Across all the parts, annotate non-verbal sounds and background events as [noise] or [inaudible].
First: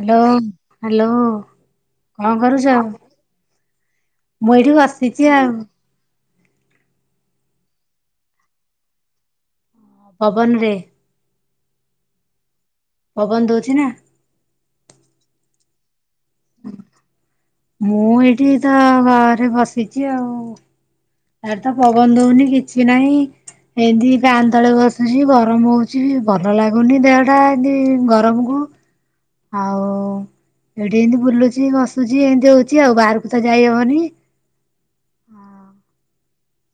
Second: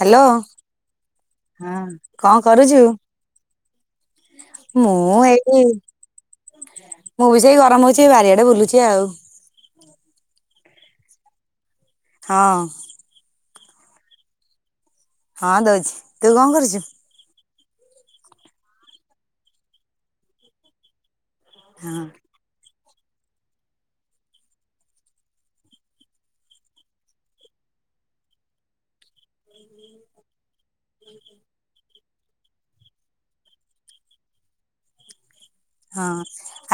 Hello hello ହଁ କଣ କରୁଛୁ? ମୁଁ ଏଇଠି ମୁଁ ବସିଛି ଆଉ ଏଇଠି ମୁଁ ବି ସେଇ ଗରମ ହଉଛି ଏଇ ବାରିଆଡେ ବୁଲୁଚି ଆଉ। ପବନରେ ହଁ। ପବନ ଦଉଚି ନା। ହଁ ଦଉଛି ତୁ କଣ କରୁଛୁ? ମୁଁ ଏଇଠି ତ ଘରେ ବସିଛି ଆଉ। ଆରେ ତ ହଁ ପବନ ଦଉନି କିଛି ନାହିଁ ଏଇଥି ଫାନ ତଳେ ବସୁଛି ଗରମ ହଉଛି ଭଲ ଲାଗୁନି ଦେହଟା ଏମତି ଗରମ କୁ ଆଉ ଏଇଠି ଏମିତି ବୁଲୁଚି ବସ୍ ତୁଝି ଏମିତି ହଉଚି ଆଉ ବାହାରକୁ ତ ଯାଇ ହବନି। ହଁ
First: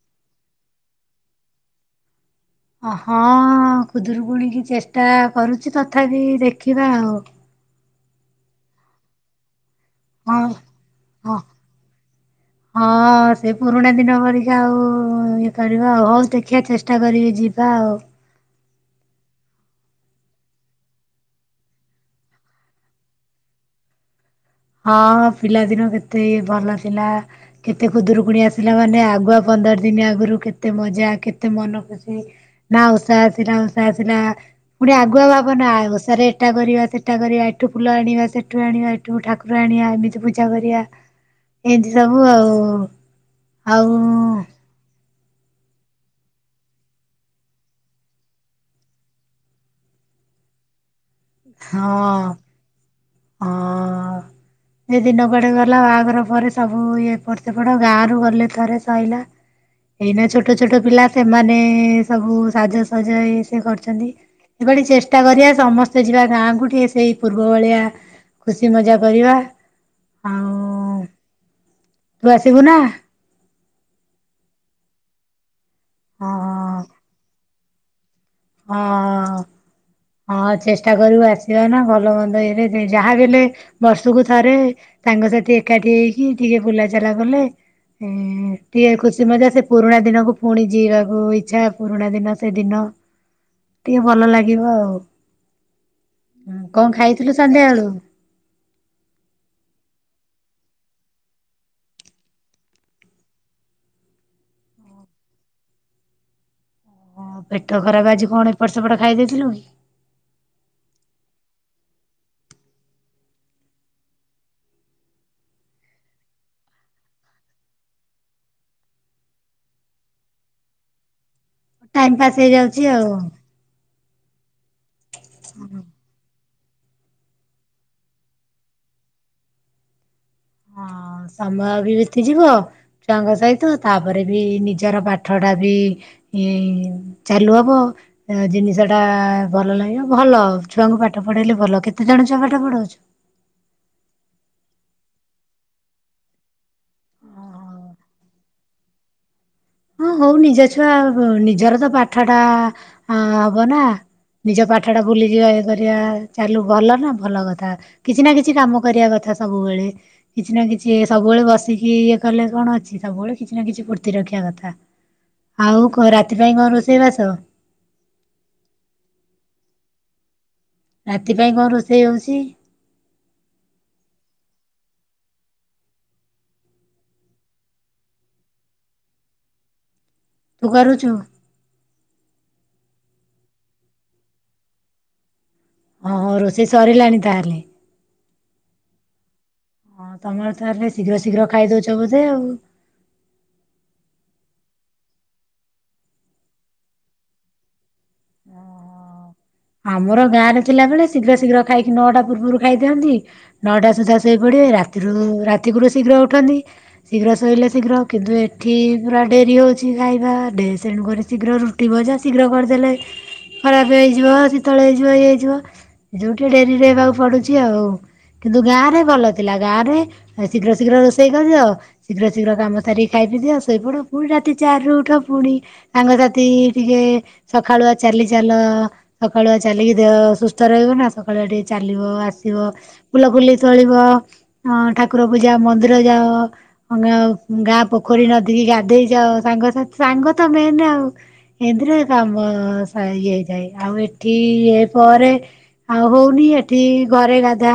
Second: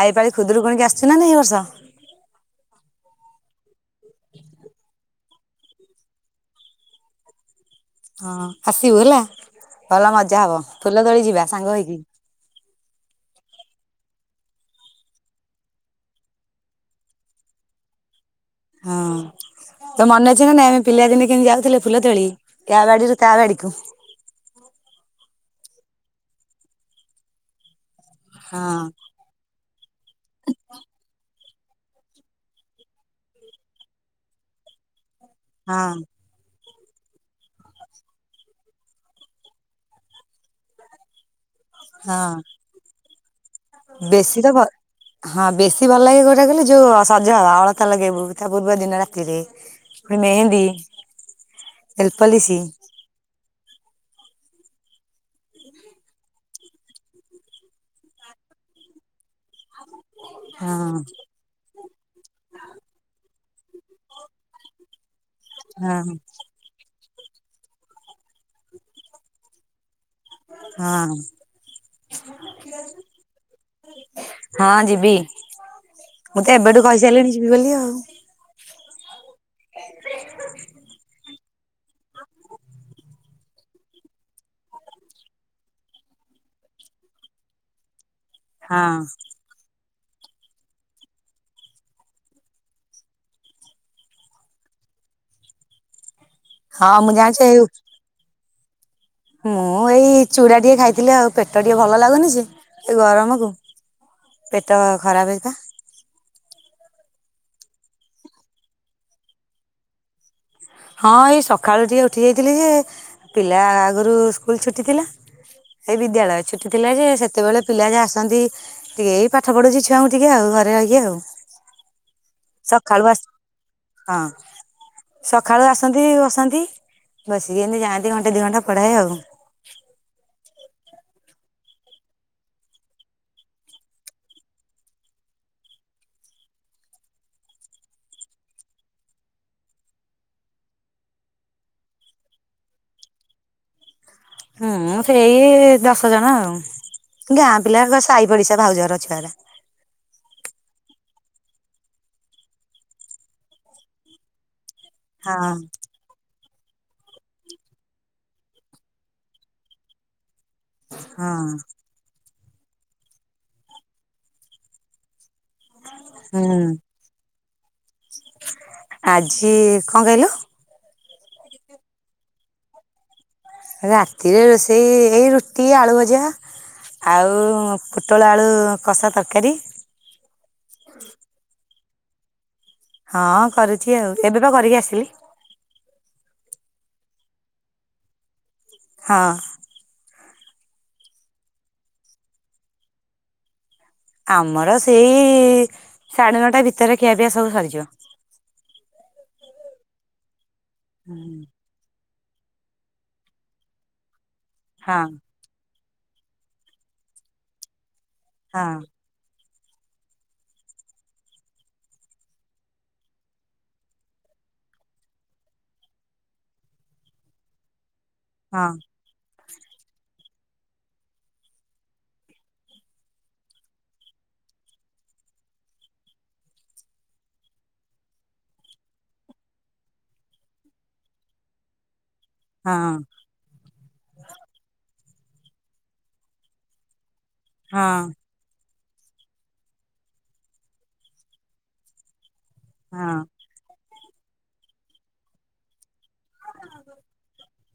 ଆ ଏପାଳି ଖୁଦରୁକୁୁଣିକି ଆସିୁଛି ନା ନା ଏ ବର୍ଷ ହଁ ଖୁଦରୁକୁଣିକି ଚେଷ୍ଟା କରୁଚି ତଥାପି ଦେଖିବା ଆଉ। ହଁ ହସିବୁ ହେଲା। ଭଲ ମଜା ଆଉ। ହବ ଫୁଲ ତୋଳି ହଁ ଯିବା ସାଙ୍ଗ ହେଇକି। ହଁ ସେ ପୁରୁଣା ଦିନ ପରିକା ଆଉ ଇଏ କରିବା ଆଉ ଦେଖିବା ଚେଷ୍ଟା କରିବି ଯିବା ଆଉ। [inaudible] ତର ମନେ ଅଛି ନା ନାଇଁ ଆମେ ପିଲାଦିନେ କେମ ଯାଉଥିଲେ ଫୁଲ ତୋଳି ୟା ବାଡିରୁ ତା ବାଡିକୁ। ହଁ ପିଲାଦିନ କେତେ ଭଲ ଥିଲା କେ ଏତେ ଖୁଦରୁକୁଣି ହଁ। ଆସିଲା ମାନେ, ଆଗୁଆ ପନ୍ଦର ଦିନ ଆଗରୁ କେତେ ମଜା, କେତେ ତେ ମନ ଖୁସି ନା ଉଷା ଆସିଲା, ଉଷା ଆସିଲା ପୁଣି ଆଗ [unintelligible] ଆ ହଁ ଭବନବଷାରେ ଏଟା କରିବା ସେଟା କରିବା ଏଠୁ ଫୁଲ ଆଣିବା ସେଠୁ ଆଣିବା ଏଠୁ ଠା ଆଣିବା, ଏମିତି ପୂଜା କରିବା। ଏଇଠି ସବୁ ହଁ ଆଉ ଆଉ ସେ ଭଲ ଲାଗେ ଗୋଟା କଲେ ଯୋଉ ସଜ ହବା ଅଳତା ଲଗେଇବୁ ତା ପୂର୍ବ ଦିନ ରାତିରେ ହେ ମେହେନ୍ଦୀ। ଏଲପଲିସି ହଁ। ଆ ସେ ଦିନ କଆଡେ ଗଲା ବାହାଘର ପରେ ସବୁ ଇ ଏପଟ ସେପଟ ଗାଁ ରରୁ ଗଲେ ଥରେ ସରିଲା। ଏଇନା ଛୋଟ ଛୋଟ ହଁ ପିଲା ସେମାନେ ସବୁ ସାଜସଜା। ସେ କରିଛନ୍ତି ସେପଟ ଚେଷ୍ଟା କରିବା ହଁ ସମସ୍ତେ ଯିବା ଗାଁକୁ ଟିକେ ସେଇ ପୂର୍ବ ଭଳିଆ। ଖୁସି ମଜା କରିବା। ଆଉ ହଁ ତୁ ଆସିବୁ ନା? ହଁ ଯିବି। ହଁ ମୁଁ ତ ଏବେଠୁ କହିସାରିଲିଣି ଯିବି ବୋଲି ଆଉ। ହଁ ହଁ ଚେଷ୍ଟା କରିବୁ ଆସିବା ନା ଭଲ ମନ୍ଦ ଇଲେ ଯାହା ବି ହେଲେ ବର୍ଷକୁ ଥରେ ତାଙ୍କ ସାଥି ଏକାଠି ହେଇକି ଟିକେ ବୁଲାଚାଲା କଲେ ହଁ ହଁ ଟିକେ ଖୁସି ମଜା ସେ ପୁରୁଣା ଦିନକୁ ପୁଣି ଯିଇବାକୁ ଇଚ୍ଛା ପୁରୁଣା ଦିନ ସେଦିନ ଟିକେ ଭଲ ଲାଗିବ ଆଉ। ହଁ କଣ ମୁଁ ଖାଇଥିଲୁ ଜାଣିଛି ଏଇ ସନ୍ଧ୍ୟା ଆଳୁ? ମୁଁ ଏଇ ଚୂଡା ଟିକେ ଖାଇଥିଲି ଆଉ ପେଟ ଟିକେ ଭଲ ଲାଗୁନି ସେ ଏ ଗରମକୁ ପେଟ ଖରାପ ହେଇଥିଲା ପେଟ ଖରାପ ଆଜି କଣ ଏପଟ ସେପଟ ଖାଇ ଦେଇେଇଥିଲୁ କି? ହଁ ଏଇ ସକାଳୁ ଟିକେ ଉଠି ଯାଇଥିଲି ଯେ ପିଲା ଆଗରୁ ସ୍କୁଲ ଛୁଟି ଥିଲା ଏଇ ବିଦ୍ୟାଳୟ ଛୁଟି ଥିଲା ଯେ ସେତେବେଳେ ପିଲା ଯା ଆସନ୍ତି ଟିକେ ଏଇ ପାଠ ପଢୁଛି ଛୁଆଙ୍କୁ ଟିକେ ଆଉ ଘରେ ରହିକି ଆଉ ଟାଇମ ପାସ୍ ହେଇଯାଉଛି ସକାଳୁ ଆଉ। ଆସ ହଁ ସକାଳୁ ଆସନ୍ତି ବସନ୍ତି। ବସିକି ଏମିତି ଯାଆନ୍ତି ଘାଣ୍ଟି ଦି ଘଣ୍ଟା ପଢାଏ ଆଉ। ହଁ ସମୟ ବି ବିତିଯିବ ଛୁଆଙ୍କ ସହିତ ତାପରେ ବି ନିଜର ପାଠ ଟା ବି ଏଇ ଚାଲୁ ହବ ଜିନିଷ ଟା ଭଲ ଲାଗିବ ଭଲ ଛୁଆଙ୍କୁ ପାଠ ପାଠ ପଢେଇଲେ ଭଲ କେତେ ଜଣ ଛୁଆ ପାଠ ପଢଉଚୁ? ହୁଁ ସେଇ ଦଶ ଜଣ ଆଉ। ଗାଁ ପିଲା ସାଇ ପଡିଶା ଭାଉଜର ଛୁଆ ରା। ହଁ ହଉ ନିଜ ଛୁଆ ନିଜର ତ ପାଠ ଟା ହବ ନା ନିଜ ପାଠ ଟା ଭୁଲି ଯିବା ହଁ ଇଏ କରିବା ଚାଲୁ ଭଲ ନା ଭଲ କଥା କିଛି ନା କିଛି କାମ କରିବା କଥା ସବୁବେଳେ। କିଛି ନା କିଛି ହଁ ସବୁବେଳେ ବସିକି ଇଏ କଲେ କଣ ଅଛି ସବୁବେଳେ କିଛି ନା କିଛି ଫୁର୍ତ୍ତି ରଖିବା କଥା। ଆଉ କ ରାତି ପାଇଁ ହୁଁ କଣ ରୋଷେଇବାସ? ଆଜି କଣ କହିଲୁ ରାତି ପାଇଁ କଣ ରୋଷେଇ ହୋଉଚି? ରାତିରେ ରୋଷେଇ ଏଇ ରୁଟି ଆଳୁ ଭଜା। ଆଉ ପୋଟଳ ଆଳୁ କଷା ତରକାରୀ ତୁ କରୁଛୁ ହଁ କରୁଛି ଆଉ ଏବେ ବା କରିକି ଆସିଲି। ହଁହ ରୋଷେଇ ସରିଲାଣି ତାହେଲେ ହଁ ହଁ ତମର ତାହଲେ ଶୀଘ୍ର ଶୀଘ୍ର ଖାଇଦଉଛ ବୋଧେ ଆଉ। ଆମର ସେଇ ସାଢେ ନଅଟା ଭିତରେ ଖିଆପିଆ ସବୁ ସରିଯିବ। ଆମର ଗାଁ ରେ ଥିଲାବେଳେ ଶୀଘ୍ର ଶୀଘ୍ର ଖାଇକି ନଅଟା ପୂର୍ବରୁ ଖାଇ ଦିଅନ୍ତି ନଅଟା ସୁଦ୍ଧା ଶୋଇପଡ଼ିବେ ରାତିରୁ ହଁ ରାତିକୁରୁ ଶୀଘ୍ର ଉଠନ୍ତି ଶୀଘ୍ର ଶୋଇଲେ ଶୀଘ୍ର କିନ୍ତୁ ହଁ ଏଠି ପୁରା ଡେରି ହେଉଛି ଖାଇବା ଡେ ଶେଣୁକରି ଶୀଘ୍ର ରୁଟି ଭଜା ଶୀଘ୍ର କରିଦେଲେ ଖରାପ ହେଇଯିବ ଶୀତଳ ହେଇଯିବ ଇଏ ହେଇଯିବ ଏ ଯୋଉଠି ଡେରିରେ ହେବାକୁ ପଡୁଛି ଆଉ କିନ୍ତୁ ହଁ ଗାଁ ରେ ଭଲ ଥିଲା ଗାଁ ରେ ଶୀଘ୍ର ଶୀଘ୍ର ରୋଷେଇ କରିଦିଅ ଶୀଘ୍ର ଶୀଘ୍ର କାମ ସାରିକି ଖାଇ ପି ଦିଅ ସେଇପଡ ପୁଣି ରାତି ଚାରି ରୁ ଉଠ ପୁଣି ସାଙ୍ଗସାଥି ଟିକେ ସଖାଳୁଆ ଚାଲି ଚାଲ। ସକାଳୁଆ ଚାଲିକି ଦେହ ସୁସ୍ଥ ରହିବ ନା ସକାଳୁଆ ଟିକେ ଚାଲିବ ଆ ଠିବ ହଁ ଫୁଲ ଫୁଲି ତୋଳିବ ଅ ଠା ଠାକୁର ପୂଜା ମନ୍ଦିର ଯାଅ ଗ ହଁ ଗାଁ ହଁ ପୋଖରୀ ନଦୀକି ଗା ଧେଇ ଯାଅ ସାଙ୍ଗସାଥୀ ସାଙ୍ଗ ତ ମେଏନେ ଆଉ ଏମିତରେ କାମ ଅ ସା ହଁ ଇଏ ହେଇଯାଏ ଆଉ ଏଠି ଇଏ ପରେ ଆଉ ହଉନି ଏଠି ଘରେ ଗାଧା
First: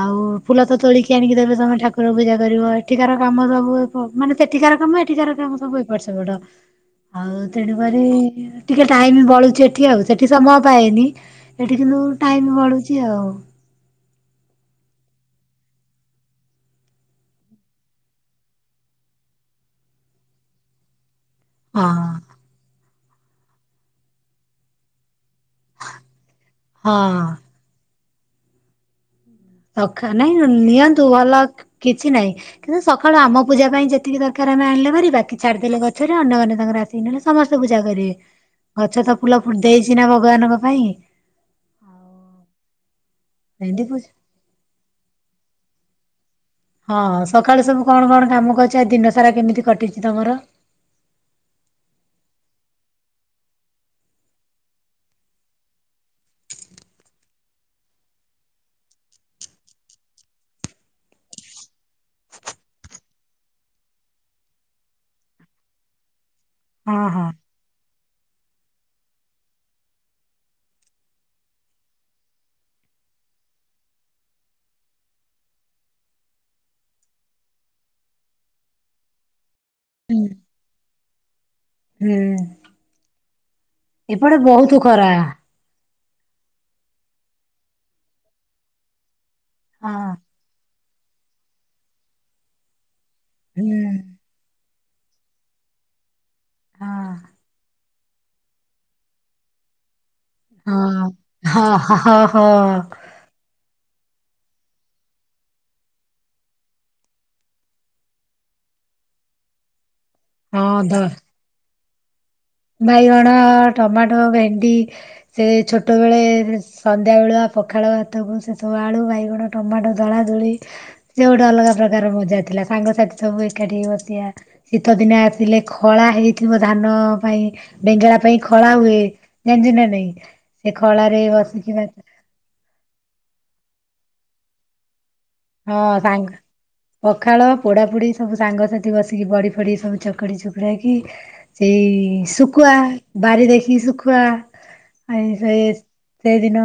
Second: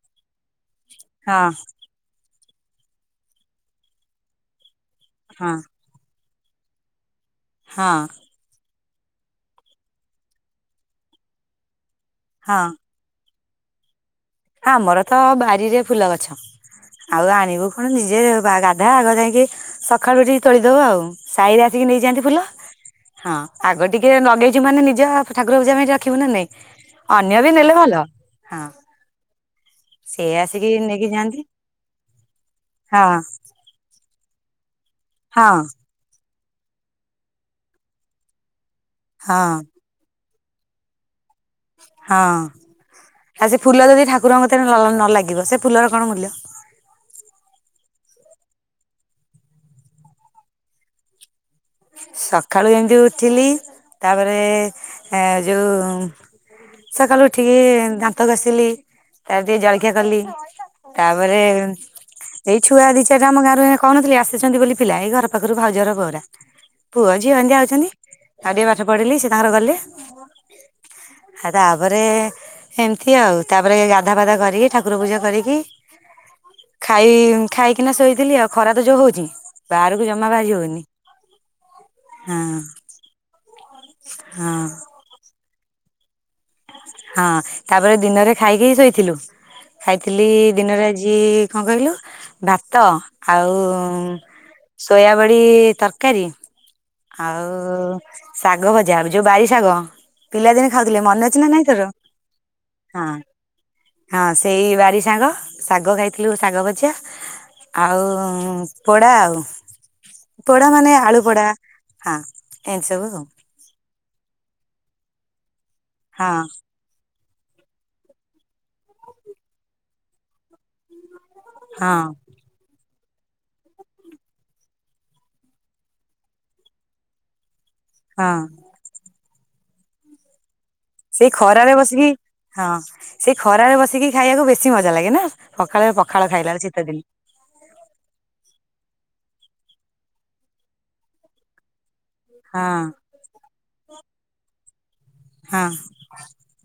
ଆଉ ଫୁଲ ତ ତୋଳିକି ଆଣିକି ହଁ ଦେବେ ତମେ ଠାକୁର ପୂଜା କରିବ ଏଠିକାର କାମ ସବୁ ଏଫ ମାନେ ସେଠିକାର କାମ ଏଠିକାର କାମ ହଁ ସବୁ ଏପଟ ସେପଟ। ଆଉ ତେଣୁକରି ଟିକେ ଟାଇମ୍ ବଳୁଛି ଏଠି ଆଉ ସେଠି ସମୟ ପାଏନି ଏଠି କିନ୍ତୁ ଟାଇମ ହଁ ବଳୁଚି ଆଉ। ଆମର ତ ବାରିରେ ଫୁଲ ଗଛ। ଆଉ ଆଣିବୁ କଣ ନିଜେ ଗାଧା ଆଗ ଯାଇକି ସକାଳୁ ଉଠିକି ତୋଳିଦଉ ଆଉ। ସାଇରେ ଆସିକି ହଁ ନେଇଯାଆନ୍ତି ଫୁଲ ହଁ ଆଗ ଟିକେ ନଗେଇଚୁ ମାନେ ନିଜ ଠାକୁର ପୂଜା ପାଇଁ ରଖିବୁ ନା ନାଇଁ। ହଁ। ଅନ୍ୟ ବି ନେଲେ ଭଲ ହଁ। ସଖା ସେ ନାଇଁ ଆସିକି ନିଅନ୍ତୁ ନେଇକି ଯାଆନ୍ତି ଭଲ କିଛି ନାଇଁ କିନ୍ତୁ ହଁ ସକାଳୁ ଆମ ପୂଜା ପାଇଁ ଯେତିକି ଦରକାର ଆମେ ଆଣିଲେ ଆରି ବାକି ହଁ ଛାଡିଦେଲେ ଗଛରେ ଅନ୍ୟମାନେ ତାଙ୍କର ଆସି ନେଲେ ସମସ୍ତେ ପୂଜା କରିବେ। ଗଛ ତ ଫୁଲ ହଁ ଫୁ ଦେଇଚି ନା ଭଗବାନଙ୍କ ପାଇଁ। ଆଉ ହଁ ଆଉ ସେ ଏମିତି ଫୁଲ ଯଦି ପୂଜା ଠାକୁରଙ୍କ କତିରେ ଲ ନ ଲାଗିବ ସେ ଫୁଲର କଣ ମୁଲ୍ୟ। ହଁ ସକାଳୁ ସବୁ କଣ କଣ କାମ କରିଚ ଆଜି ଦିନ ସାରା କେମିତି କଟିଚି ତମର। ସଖାଳୁ ଏମିତି ଉଠିଲି ତାପରେ ଏ ଯଉ ସକାଳୁ ଉଠିକି ଦାନ୍ତ ଘଷିଲି ତା ପରେ ଟିକେ ଜଳଖିଆ କଲି। ତାପରେ ଏଇ ଛୁଆ ଦି ଚାରଟା ଆମ ଗାଁରୁ କହୁନଥିଲି ଆସିଛନ୍ତି ବୋଲି ପିଲା ଏଇ ଘର ପାଖରୁ ଭାଉଜ ହର ପୁଅ ଉରା। ହଁ ପୁଅ ହଁ। ଝିଅ ଏମିତି ଆଉଚନ୍ତି ଆଉ ଟିକେ ପାଠ ପଢେଇଲି ସେ ତାଙ୍କର ଗଲେ। ଆଉ ତାପରେ ଏମିତି ଆଉ ତାପରେ ଗାଧା ଫାଦା କରିକି ଠାକୁର ପୂଜା କରିକି ଖାଇ ଖାଇକିନା ଶୋଇଥିଲି ଆଉ ଖରା ତ ଯଉ ହଉଚି। ବାହାରକୁ ହୁଁ ଜମା ବାହାରି ହଉନି। ହୁଁ ହଁ ଏପଟେ ହଁ। ବହୁତୁ ଖରା। ହଁ ତାପରେ ଦିନରେ ଖାଇକି ହି ଶୋଇଥିଲୁ ହଁ ଖାଇଥିଲି ଦିନରେ ଆଜି ଜି କଣ କହିଲୁ ଭାତ ଆଉ ହୁଁ। ସୋୟାବଡ଼ି ତରକାରୀ। ହଁ ଆଉ ଶାଗ ଭଜା ଯଉ ବାରି ଶାଗ। ପିଲାଦିନେ ଖାଉଥିଲେ ହଁ ମନେ ଅଛି ନା ନାହିଁ ହଁ ତୋର ହଁ ହଁ ହଁ। ହଁ ସେଇ ବାରି ସାଙ୍ଗ ଶାଗ ଖାଇଥିଲୁ ଶାଗ ଭଜା। ଆଉ ପୋଡା ଆଉ ପୋଡା ହଁ ମାନେ ଦ ଆଳୁ ପୋଡା ହଁ। ଏମିତି ସବୁ ଆଉ ବାଇଗଣ ଟମାଟୋ ଭେଣ୍ଡି ସେ ହଁ ଛୋଟବେଳେସ ବେଳୁଆ ପଖାଳ ହାତକୁ ସେସବୁ ଆଳୁ ବାଇଗଣ ଟମାଟୋ ଦଳା ଦୁଳି। ସେ ଗୋଟେ ଅଲଗା ହଁ ପ୍ରକାର ମଜା ଥିଲା ସାଙ୍ଗସାଥି ସବୁ ଏକାଠି ହେଇ ବସିବା ଶୀତ ଦିନେ ଆସିଲେ ଖଳା ହେଇଥିବ ଧାନ ପାଇଁ। ବେଙ୍ଗେଳା ହଁ। ପାଇଁ ଖଳା ହୁଏ ଜାଣିଚନ୍ତି ନା ନାଇଁ? ସେ ଖଳାରେ ସେଇ ଖରାରେ ଭାତ ବସିକି ହଁ ସେଇ ଖରାରେ ବସିକି ଖାଇବାକୁ ବେଶୀ ମଜା ଲାଗେ ନା? ହଁ ପଖାଳରେ ପଖାଳ ସାଙ୍ଗ ଖାଇଲା ବେଳେ ଶୀତ ଦିନେ ପଖାଳ ପୋଡାପୋଡି ସବୁ ସାଙ୍ଗସାଥି ବସ ବଡି ଫଡି ସବୁ ଚକଡି ଚୁକୁଡାକି ସେଇ ଶୁକୁଆ ହଁ ବାରି ଦେଖିକି ଶୁଖୁ ସୁଖୁଆ ଆଇ ସେ ହଁ ସେଦିନ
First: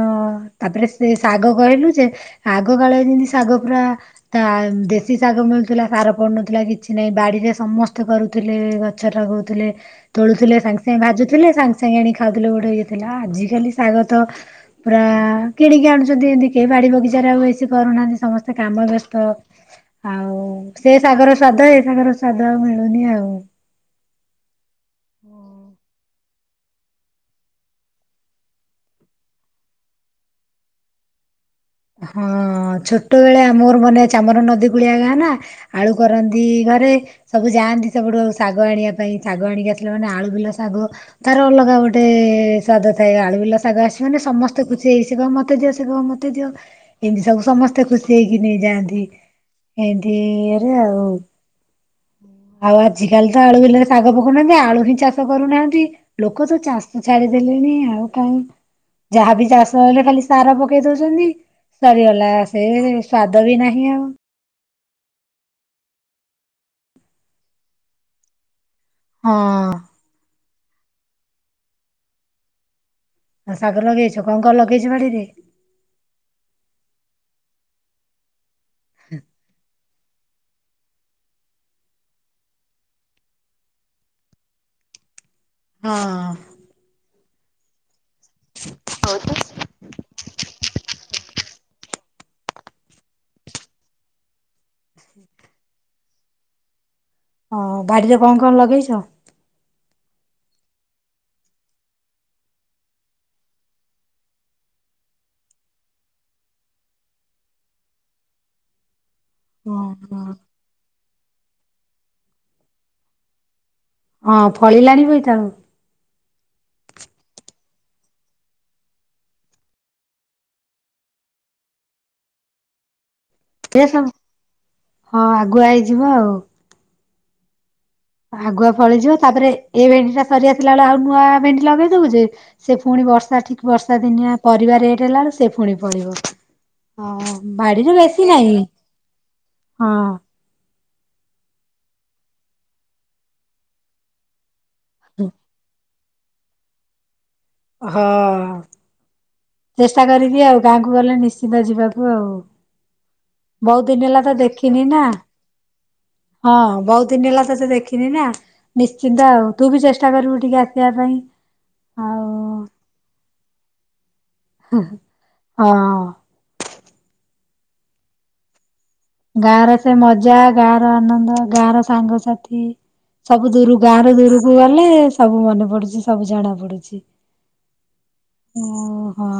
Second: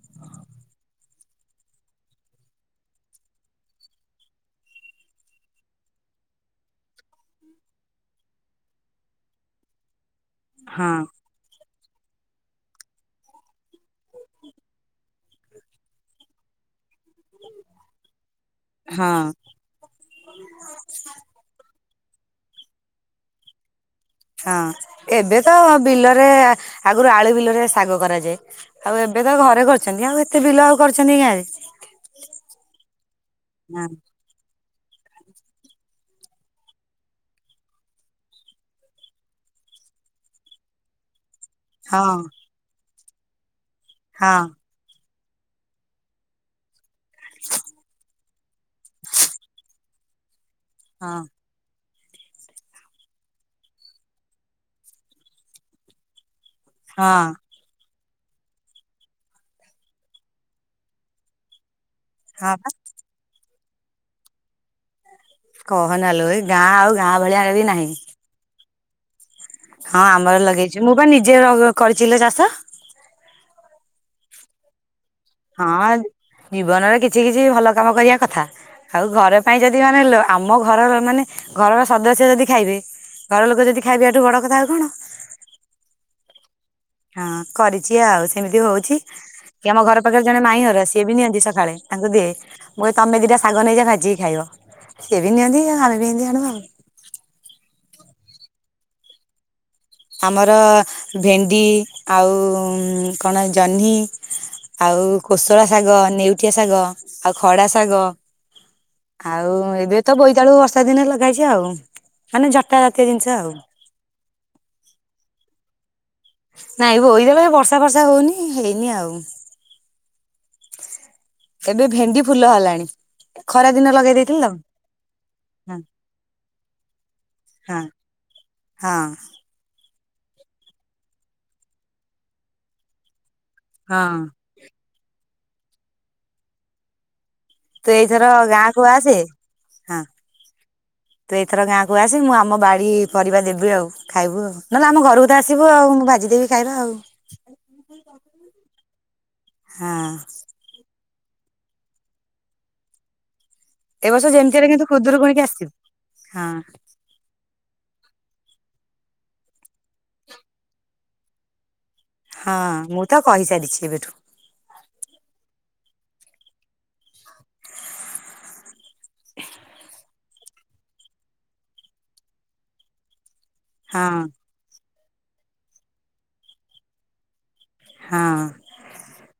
ତାପରେସେ ସେ ଶାଗ କହିଲୁ ଯେ ଆଗ କାଳ ଯେମିତିସା ଶାଗ ପୁରା ତା ଦେଶୀ ଶାଗ ମିଳୁଥିଲା ସାର ପଡୁନଥିଲା କିଛି ନାହିଁ ବାଡିରେ ସମସ୍ତେ କରୁ ଥିଲେ ଗଛ ଲଗଉଥିଲେ ତୋଳୁଥିଲେ ସାଙ୍ଗେ ହଁ ସାଙ୍ଗେ ଭାଜୁଥିଲେ ସାଙ୍ଗ ସାଙ୍ଗେ ଆଣି ଖାଉଥିଲେ ଗୋଟେ ଇଏ ଥିଲା ଆଜିିକାଲି ଶାଗ ତ ପୁରା କିଣିକି ଆଣୁଛନ୍ତି ଏମିତି କି ବାଡ଼ି ବଗିଚାରେ ଆଉ ବେଶୀ କରୁନାହାନ୍ତି। ସମସ୍ତେ କାମ ବ୍ୟସ୍ତ ହଁ ଆଉ ସେ ଶାଗର ସ୍ୱାଦ ଏ ଶାଗର ସ୍ୱାଦ ଆଉ ମିଳୁନି ଆଉ। ହଁ ଏବେ ତ ବିଲରେ ଆଗରୁ ଆଳୁ ବିଲରେ ଶାଗ କରାଯାଏ ଆଉ ଏ ଏବେ ତ ଘରେ କରୁଛନ୍ତି ଆଉ ଏତେ ବିଲ ଆଉ କରୁଛନ୍ତି କି ଗାଁରେ ହଁ ଛୋଟବେଳେ ଆମ ମୋର ହଁ ମାନେ ଅଛି ଆମର ନଦୀ କୁଳିଆ ଗାଁ ନା ଆଳୁ କରନ୍ତି ଘରେ ସବୁ ଯାଆନ୍ତି ସେପଟୁ ଶାଗ ଆଣିବା ପାଇଁ ଶାଗ ଆଣିକି ମାନେ ଆଳୁ ବିଲ ଶାଗ ତାର ଅଲଗା ଗୋଟେ ହଁ ସ୍ଵାଦ ଥାଏ ଆଳୁ ବିଲ ଶାଗ ଆସିବ ମାନେ ହଁ ସମସ୍ତେ ଖୁସି ହେଇ ସେ କହିବ ମତେ ଦିଅ ସେ କହିବ ମତେ ଦିଅ ଏମତି ସବୁ ସମସ୍ତେ ଖୁସି ହେଇକି ନେଇଯାଆନ୍ତି ଏମ ରେ ଆଉ ହଁ ଆଉ ଆଜିକାଲି ତ ଆଳୁ ବିଲରେ ଶାଗ ପକଉନାହାନ୍ତି ଆଳୁ ହିଁ ଚାଷ କରୁନାହାନ୍ତି ଲୋ ଲୋକ ତ ଚାଷ ହଁ ଛାଡ଼ିଦେଲେଣି ଆଉ। କାଇଁ ଯାହାବି ଚାଷ ହେଲେ ଖାଲି ସାର ପକେଇ ଦଉଛନ୍ତି। ସରିଗଲା ହଁ ସେ ବା ସ୍ଵାଦ ବି ନାହିଁ ଆଉ କହନାଲେ ଏ ଗାଁ ଆଉ ଗାଁ ଭଳିଆ ହେଇ ନାହିଁ। ହଁ ଆମର ଲଗେଇଛୁ ମୁଁ ବା ନିଜେ କରିଛି ଲୋ ଚାଷ। ଆଉ ଶାଗ ଲଗେଇଛୁ କଣ କଣ ଲଗେଇଛୁ ବାଡିରେ ହଁ ଜୀବନରେ କିଛି କିଛି ଭଲ କାମ କରିବା କଥା ଆଉ ଘର ପାଇଁ ଯଦି ମାନେ ଆମ ଘରର ମାନେ ଘରର ସଦସ୍ୟ ଯଦି ଖାଇବେ ଘର ଲୋକ ଯଦି ଖାଇବାଠୁ ବଡ କଥା ଆଉ କଣ ହଁ ହଁ କରିଛି ଆଉ ସେମିତି ହଉଛି କି ଆମ ଘର ଜଣେ ମାଇଁ ଘର ସିଏ ବି ନିଅନ୍ତି ସକାଳେ ତାଙ୍କୁ ଦିଏ ମୁଁ କହେ ତମେ ଦିଟା ଶାଗ ନେଇଯା ଭାଜିକି ଖାଇବ। ସିଏ ବି ନିଅନ୍ତି ଆମେ ବି ଏମିତି ଆଣୁ ଆଉ। ହଁ ବାଡିରେ କଣ କଣ ଲଗେଇଚ? ଆମର ଭେଣ୍ଡି ଆଉ କଣ ଜହ୍ନି ଆଉ କୋଷଳା ଶାଗ ନେଉଟିଆ ଶାଗ ଆଉ ଖଡା ଶାଗ ଆଉ ଆଉ ଏବେ ତ ଓହୋ। ବୋଇତାଳୁ ବର୍ଷା ଦିନେ ଲଗା ହେଇଛି ଆଉ ମାନେ ଝଟା ଜାତୀୟ ଜିନିଷ ଆଉ। ହଁ ଫଳିଲାଣି ବଇତାଳୁ ନାଇଁ ବୋଇତ ଏ ବର୍ଷା ଫର୍ଷା ହୋଉନି ହେଇନି ଆଉ। ଏବେ ଭେଣ୍ଡି ଫୁଲ ହେଲାଣି। ଖରା ଏ ଦିନ ସବୁ ଲଗେଇ ଦେଇଥିଲିତ ହଁ ଆଗୁଆ ହଁ ହେଇଯିବ ଆଉ। ହଁ ଆଗୁଆ ଫଳିଯିବ ହଁ ତାପରେ ଏ ଭେ ଟା ସରିଆସିଲାବେଳକୁ ଆଉ ନୂଆ ଭେଣ୍ଡି ଲଗେଇ ଦଉଛେ ସେ ପୁଣି ବର୍ଷା ଠିକ ବର୍ଷା ହଁ ଦିନିଆ ପରିବା ରେ ହେଲା ବଳଳେ ସେ ପୁଣି ପଳିବ ହଁ। ତୁ ବାଡିରେ ବେଶୀ ଏଇଥର ନାହିଁ ଗାଁ କୁ ଆସେ ହଁ ତୁ ଏଇଥର ଗାଁ କୁ ଆସେ ମୁଁ ଆମ ବାଡି ପରିବା ଦେବି ଆଉ ଖାଇବୁ ଆଉ, ନହେଲେ ଆମ ଘରକୁ ତ ଆସିବୁ ଆଉ ମୁଁ ଭା ଜିଦେବି ଖାଇବା ଆଉ। ହଁ। ଚେଷ୍ଟା ହଁ କରିବି ଆଉ ଗାଁକୁ ଗଲେ ନିଶ୍ଚିନ୍ତ ଯିବାକୁ ଆଉ। ବହୁତ ଦିନ ଏ ହେଲା ବର୍ଷ ତ ଯେମିତି ହେଲେ ଦେଖିନି କିନ୍ତୁ ନା। ଖୁଦୁରୁକୁଣିକି ଆସିବୁ ହଁ ବହୁତ ଦିନ ହେଲା ତତେ ଦେଖିନି ନା। ନିଶ୍ଚିନ୍ତ ଆଉ ତୁ ବି ଚେଷ୍ଟା କରିବୁ ଟିକେ ଆସିବା ପାଇଁ ହଁ। ହଁ ମୁଁ ତ କହିସାରିଛି କେବେଠୁ। ହୁ ହଁ। ଗାଁ ର ସେ ମଜା ଗାଁ ର ଆନନ୍ଦ ଗାଁ ର ସାଙ୍ଗସାଥି ସବୁ ଦୂର ଗାଁ ହଁ ରୁ ଦୂରକୁ ଗଲେ ସବୁ ମନେ ପଡୁଛି ସବୁ ଜଣା ପଡୁଛି। ହଁ ଓ ହୋ!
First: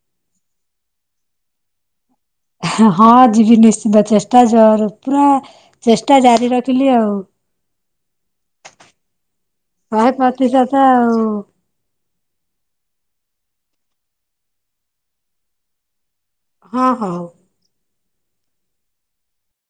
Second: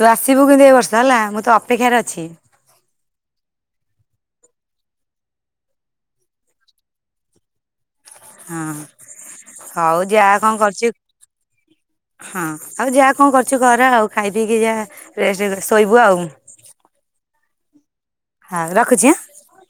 ତୁ ଆସିବୁ କିନ୍ତୁ ଏ ବର୍ଷ ହେଲା ମୁଁ ତୋ ଅପେକ୍ଷାରେ ଅଛି। ହ ହଁ ଯିବି ନିଶ୍ଚିନ୍ତ ଚେଷ୍ଟା ଜର ପୁରା ଚେଷ୍ଟା ଜାରି ରଖିଲି ଆଉ। ହଁ ହଉ ଶହେ ଯା କଣ ପ୍ରତିଶତ କରୁଚୁ। ଆଉ ହଁ ଆଉ ଯା କଣ କରୁଛୁ କର ଆଉ ଖାଇ ପିଇକି ଯାଆ ରେଷ୍ଟ୍ ଶୋଇବୁ ଆଉ। ହଁ ହଉ। ହଉ ରଖୁଛି ଆଁ।